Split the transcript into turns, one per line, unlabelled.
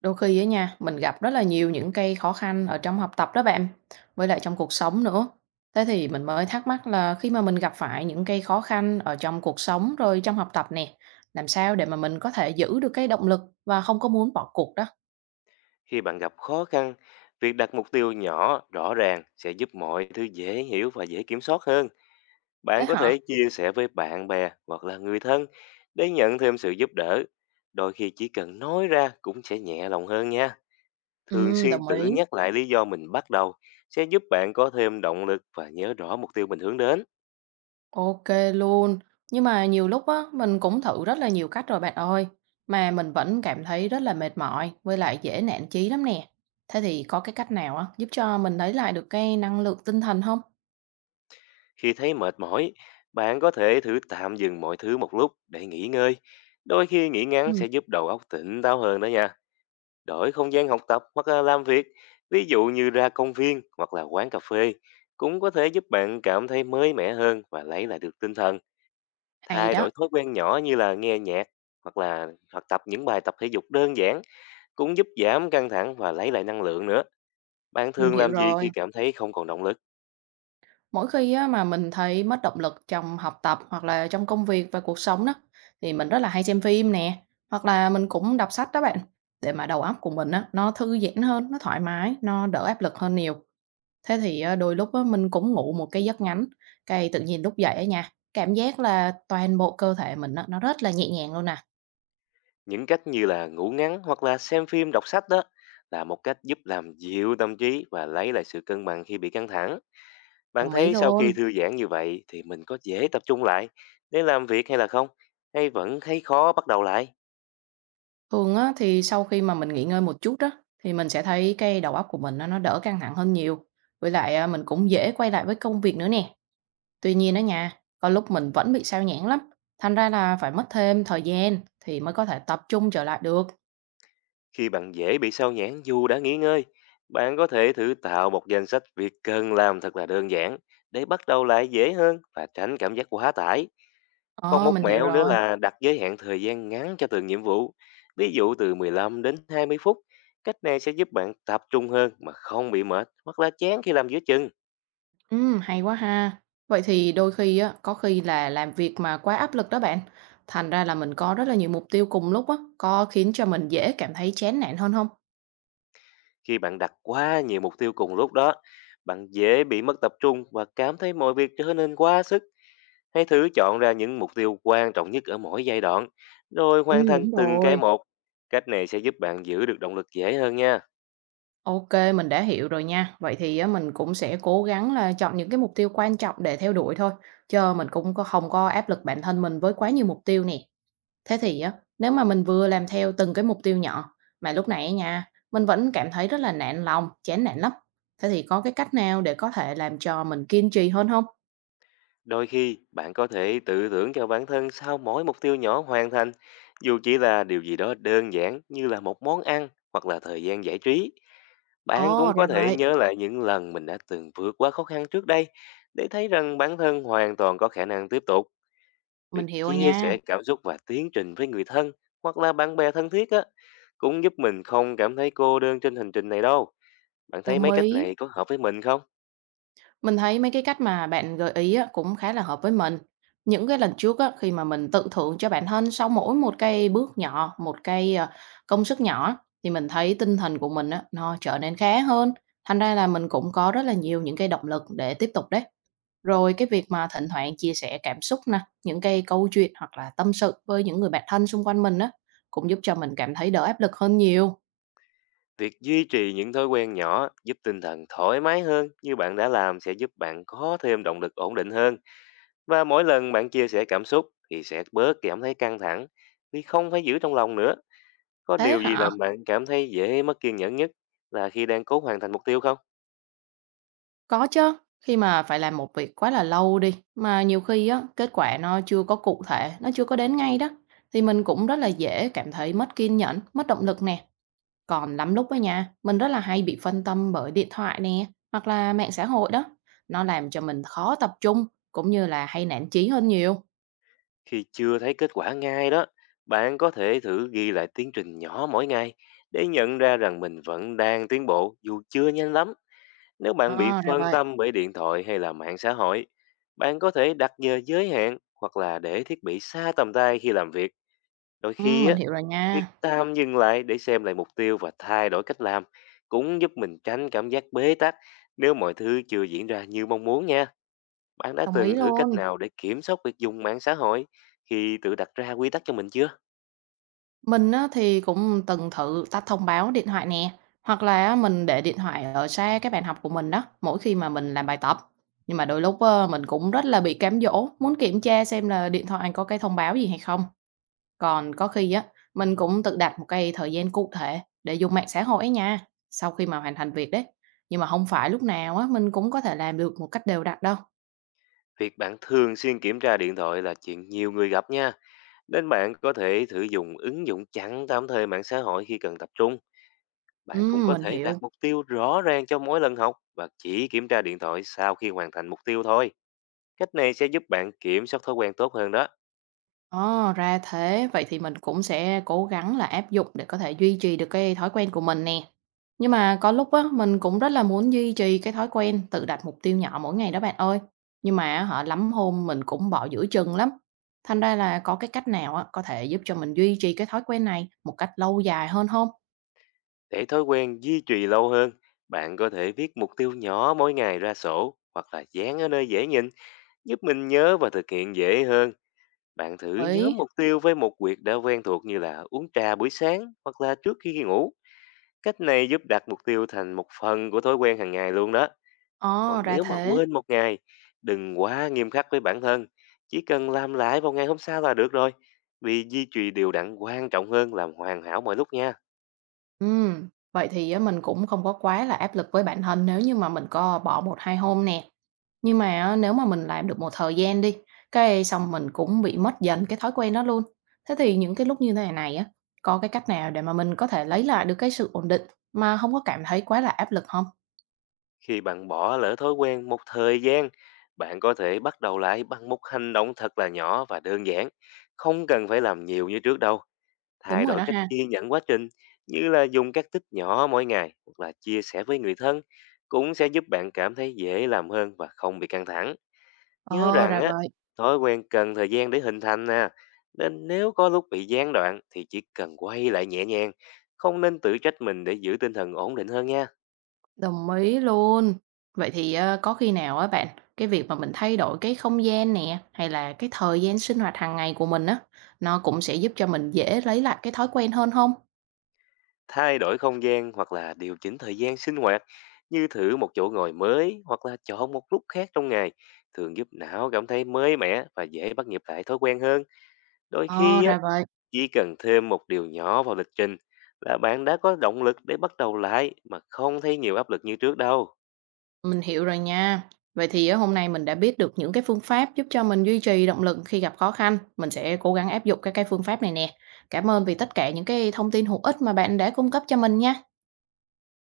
Đôi khi á nha, mình gặp rất là nhiều những cái khó khăn ở trong học tập đó bạn, với lại trong cuộc sống nữa. Thế thì mình mới thắc mắc là khi mà mình gặp phải những cái khó khăn ở trong cuộc sống rồi trong học tập nè, làm sao để mà mình có thể giữ được cái động lực và không có muốn bỏ cuộc đó.
Khi bạn gặp khó khăn, việc đặt mục tiêu nhỏ, rõ ràng sẽ giúp mọi thứ dễ hiểu và dễ kiểm soát hơn.
Thế
Bạn có
hả?
thể chia sẻ với bạn bè hoặc là người thân để nhận thêm sự giúp đỡ. Đôi khi chỉ cần nói ra cũng sẽ nhẹ lòng hơn nha. Thường
Ừ,
xuyên
đồng
tự
ý.
nhắc lại lý do mình bắt đầu sẽ giúp bạn có thêm động lực và nhớ rõ mục tiêu mình hướng đến.
Ok luôn. Nhưng mà nhiều lúc á, mình cũng thử rất là nhiều cách rồi bạn ơi, mà mình vẫn cảm thấy rất là mệt mỏi với lại dễ nản chí lắm nè. Thế thì có cái cách nào á, giúp cho mình lấy lại được cái năng lượng tinh thần không?
Khi thấy mệt mỏi, bạn có thể thử tạm dừng mọi thứ một lúc để nghỉ ngơi. Đôi khi nghỉ ngắn
Ừm,
sẽ giúp đầu óc tỉnh táo hơn đó nha. Đổi không gian học tập hoặc là làm việc, ví dụ như ra công viên hoặc là quán cà phê, cũng có thể giúp bạn cảm thấy mới mẻ hơn và lấy lại được tinh thần.
hay
Thay
đó,
đổi thói quen nhỏ như là nghe nhạc hoặc tập những bài tập thể dục đơn giản cũng giúp giảm căng thẳng và lấy lại năng lượng nữa. Bạn
mình
thường
hiểu
làm gì khi
rồi.
cảm thấy không còn động lực?
Mỗi khi á mà mình thấy mất động lực trong học tập hoặc là trong công việc và cuộc sống đó, thì mình rất là hay xem phim nè, hoặc là mình cũng đọc sách đó bạn, để mà đầu óc của mình á, nó thư giãn hơn, nó thoải mái, nó đỡ áp lực hơn nhiều. Thế thì á, đôi lúc á, mình cũng ngủ một cái giấc ngắn, cái tự nhiên lúc dậy á nha, cảm giác là toàn bộ cơ thể mình á, nó rất là nhẹ nhàng luôn nè,
Những cách như là ngủ ngắn hoặc là xem phim, đọc sách đó là một cách giúp làm dịu tâm trí và lấy lại sự cân bằng khi bị căng thẳng. Bạn
đồng ý
thấy sau
luôn.
khi thư giãn như vậy thì mình có dễ tập trung lại để làm việc hay là không? Hay vẫn thấy khó bắt đầu lại?
Thường á, thì sau khi mà mình nghỉ ngơi một chút đó, thì mình sẽ thấy cái đầu óc của mình á, nó đỡ căng thẳng hơn nhiều. Với lại à, mình cũng dễ quay lại với công việc nữa nè. Tuy nhiên đó nha, có lúc mình vẫn bị sao nhãng lắm. Thành ra là phải mất thêm thời gian thì mới có thể tập trung trở lại được.
Khi bạn dễ bị sao nhãng dù đã nghỉ ngơi, bạn có thể thử tạo một danh sách việc cần làm thật là đơn giản để bắt đầu lại dễ hơn và tránh cảm giác quá tải. Còn
Ờ,
một
mình hiểu
mẹo nữa
rồi.
là đặt giới hạn thời gian ngắn cho từng nhiệm vụ, ví dụ từ 15 đến 20 phút. Cách này sẽ giúp bạn tập trung hơn mà không bị mệt hoặc là chán khi làm giữa chừng.
Ừ, hay quá ha. Vậy thì đôi khi á, có khi là làm việc mà quá áp lực đó bạn. Thành ra là mình có rất là nhiều mục tiêu cùng lúc á, có khiến cho mình dễ cảm thấy chán nản hơn không?
Khi bạn đặt quá nhiều mục tiêu cùng lúc đó, bạn dễ bị mất tập trung và cảm thấy mọi việc trở nên quá sức. Hãy thử chọn ra những mục tiêu quan trọng nhất ở mỗi giai đoạn, rồi
Ừ,
hoàn thành
đúng
từng cái
rồi.
một. Cách này sẽ giúp bạn giữ được động lực dễ hơn nha.
OK, mình đã hiểu rồi nha. Vậy thì á mình cũng sẽ cố gắng là chọn những cái mục tiêu quan trọng để theo đuổi thôi, chớ mình cũng có không có áp lực bản thân mình với quá nhiều mục tiêu nè. Thế thì á, nếu mà mình vừa làm theo từng cái mục tiêu nhỏ, mà lúc này á nha, mình vẫn cảm thấy rất là nản lòng, chán nản lắm. Thế thì có cái cách nào để có thể làm cho mình kiên trì hơn không?
Đôi khi, bạn có thể tự thưởng cho bản thân sau mỗi mục tiêu nhỏ hoàn thành, dù chỉ là điều gì đó đơn giản như là một món ăn hoặc là thời gian giải trí. Bạn
Ồ,
cũng
ra
có thể
vậy,
nhớ lại những lần mình đã từng vượt qua khó khăn trước đây để thấy rằng bản thân hoàn toàn có khả năng tiếp tục.
mình
Việc
hiểu rồi
chia
nha,
sẻ cảm xúc và tiến trình với người thân hoặc là bạn bè thân thiết á cũng giúp mình không cảm thấy cô đơn trên hành trình này đâu. Bạn thấy
đồng
mấy cách
ý.
này có hợp với mình không?
Mình thấy mấy cái cách mà bạn gợi ý á, cũng khá là hợp với mình. Những cái lần trước á, khi mà mình tự thưởng cho bản thân sau mỗi một cái bước nhỏ, một cái công sức nhỏ thì mình thấy tinh thần của mình á, nó trở nên khá hơn. Thành ra là mình cũng có rất là nhiều những cái động lực để tiếp tục đấy. Rồi cái việc mà thỉnh thoảng chia sẻ cảm xúc nè, những cái câu chuyện hoặc là tâm sự với những người bạn thân xung quanh mình á, cũng giúp cho mình cảm thấy đỡ áp lực hơn nhiều.
Việc duy trì những thói quen nhỏ giúp tinh thần thoải mái hơn như bạn đã làm sẽ giúp bạn có thêm động lực ổn định hơn. Và mỗi lần bạn chia sẻ cảm xúc thì sẽ bớt cảm thấy căng thẳng vì không phải giữ trong lòng nữa. Có
Thế
điều gì
hả?
làm bạn cảm thấy dễ mất kiên nhẫn nhất là khi đang cố hoàn thành mục tiêu không?
Có chứ, khi mà phải làm một việc quá là lâu đi, mà nhiều khi á, kết quả nó chưa có cụ thể, nó chưa có đến ngay đó, thì mình cũng rất là dễ cảm thấy mất kiên nhẫn, mất động lực nè. Còn lắm lúc á nhà mình rất là hay bị phân tâm bởi điện thoại nè, hoặc là mạng xã hội đó. Nó làm cho mình khó tập trung, cũng như là hay nản chí hơn nhiều.
Khi chưa thấy kết quả ngay đó, bạn có thể thử ghi lại tiến trình nhỏ mỗi ngày để nhận ra rằng mình vẫn đang tiến bộ dù chưa nhanh lắm. Nếu bạn bị
À, ra
phân
vậy.
tâm bởi điện thoại hay là mạng xã hội, bạn có thể đặt giờ giới hạn hoặc là để thiết bị xa tầm tay khi làm việc. Đôi
Ừ,
khi
mình
á,
hiểu rồi
việc
nha.
tạm dừng lại để xem lại mục tiêu và thay đổi cách làm cũng giúp mình tránh cảm giác bế tắc nếu mọi thứ chưa diễn ra như mong muốn nha. Bạn đã
Đồng ý
từng thử cách
luôn.
nào để kiểm soát việc dùng mạng xã hội khi tự đặt ra quy tắc cho mình chưa?
Mình á, thì cũng từng thử tắt thông báo điện thoại nè, hoặc là á, mình để điện thoại ở xa cái bàn học của mình đó, mỗi khi mà mình làm bài tập. Nhưng mà đôi lúc á, mình cũng rất là bị cám dỗ, muốn kiểm tra xem là điện thoại có cái thông báo gì hay không. Còn có khi á, mình cũng tự đặt một cái thời gian cụ thể để dùng mạng xã hội ấy nha, sau khi mà hoàn thành việc đấy. Nhưng mà không phải lúc nào á, mình cũng có thể làm được một cách đều đặn đâu.
Việc bạn thường xuyên kiểm tra điện thoại là chuyện nhiều người gặp nha. Nên bạn có thể thử dùng ứng dụng chặn tạm thời mạng xã hội khi cần tập trung.
Ừ,
Bạn cũng có
mình
thể đặt
hiểu.
mục tiêu rõ ràng cho mỗi lần học và chỉ kiểm tra điện thoại sau khi hoàn thành mục tiêu thôi. Cách này sẽ giúp bạn kiểm soát thói quen tốt hơn đó.
Ờ, ra thế, vậy thì mình cũng sẽ cố gắng là áp dụng để có thể duy trì được cái thói quen của mình nè. Nhưng mà có lúc á, mình cũng rất là muốn duy trì cái thói quen tự đặt mục tiêu nhỏ mỗi ngày đó bạn ơi. Nhưng mà họ lắm hôm mình cũng bỏ giữa chừng lắm. Thành ra là có cái cách nào á, có thể giúp cho mình duy trì cái thói quen này một cách lâu dài hơn không?
Để thói quen duy trì lâu hơn, bạn có thể viết mục tiêu nhỏ mỗi ngày ra sổ hoặc là dán ở nơi dễ nhìn, giúp mình nhớ và thực hiện dễ hơn. Bạn thử
Ấy,
nhóm mục tiêu với một việc đã quen thuộc như là uống trà buổi sáng hoặc là trước khi ngủ. Cách này giúp đặt mục tiêu thành một phần của thói quen hàng ngày luôn đó.
ờ,
Còn
ra
nếu mà
thế.
quên một ngày, đừng quá nghiêm khắc với bản thân. Chỉ cần làm lại vào ngày hôm sau là được rồi. Vì duy trì điều đặn quan trọng hơn làm hoàn hảo mọi lúc nha.
Vậy thì á mình cũng không có quá là áp lực với bản thân nếu như mà mình có bỏ một 2 hôm nè. Nhưng mà á nếu mà mình làm được một thời gian đi, cái xong mình cũng bị mất dần cái thói quen đó luôn. Thế thì những cái lúc như thế này á, có cái cách nào để mà mình có thể lấy lại được cái sự ổn định mà không có cảm thấy quá là áp lực không?
Khi bạn bỏ lỡ thói quen một thời gian, bạn có thể bắt đầu lại bằng một hành động thật là nhỏ và đơn giản. Không cần phải làm nhiều như trước đâu.
Đúng
Thay
rồi
đổi
đó
cách
ha.
ghi nhận quá trình như là dùng các tích nhỏ mỗi ngày hoặc là chia sẻ với người thân cũng sẽ giúp bạn cảm thấy dễ làm hơn và không bị căng thẳng. Nhớ
Ờ,
rằng
ra vậy.
Thói quen cần thời gian để hình thành nè, nên nếu có lúc bị gián đoạn thì chỉ cần quay lại nhẹ nhàng, không nên tự trách mình để giữ tinh thần ổn định hơn nha.
Đồng ý luôn. Vậy thì, có khi nào á bạn, cái việc mà mình thay đổi cái không gian nè, hay là cái thời gian sinh hoạt hàng ngày của mình á, nó cũng sẽ giúp cho mình dễ lấy lại cái thói quen hơn không?
Thay đổi không gian hoặc là điều chỉnh thời gian sinh hoạt như thử một chỗ ngồi mới hoặc là chọn một lúc khác trong ngày thường giúp não cảm thấy mới mẻ và dễ bắt nhịp lại thói quen hơn. Đôi
Ờ,
khi á,
ra vậy,
chỉ cần thêm một điều nhỏ vào lịch trình là bạn đã có động lực để bắt đầu lại mà không thấy nhiều áp lực như trước đâu.
mình hiểu rồi nha. Vậy thì á hôm nay mình đã biết được những cái phương pháp giúp cho mình duy trì động lực khi gặp khó khăn, mình sẽ cố gắng áp dụng các cái phương pháp này nè. Cảm ơn vì tất cả những cái thông tin hữu ích mà bạn đã cung cấp cho mình nha.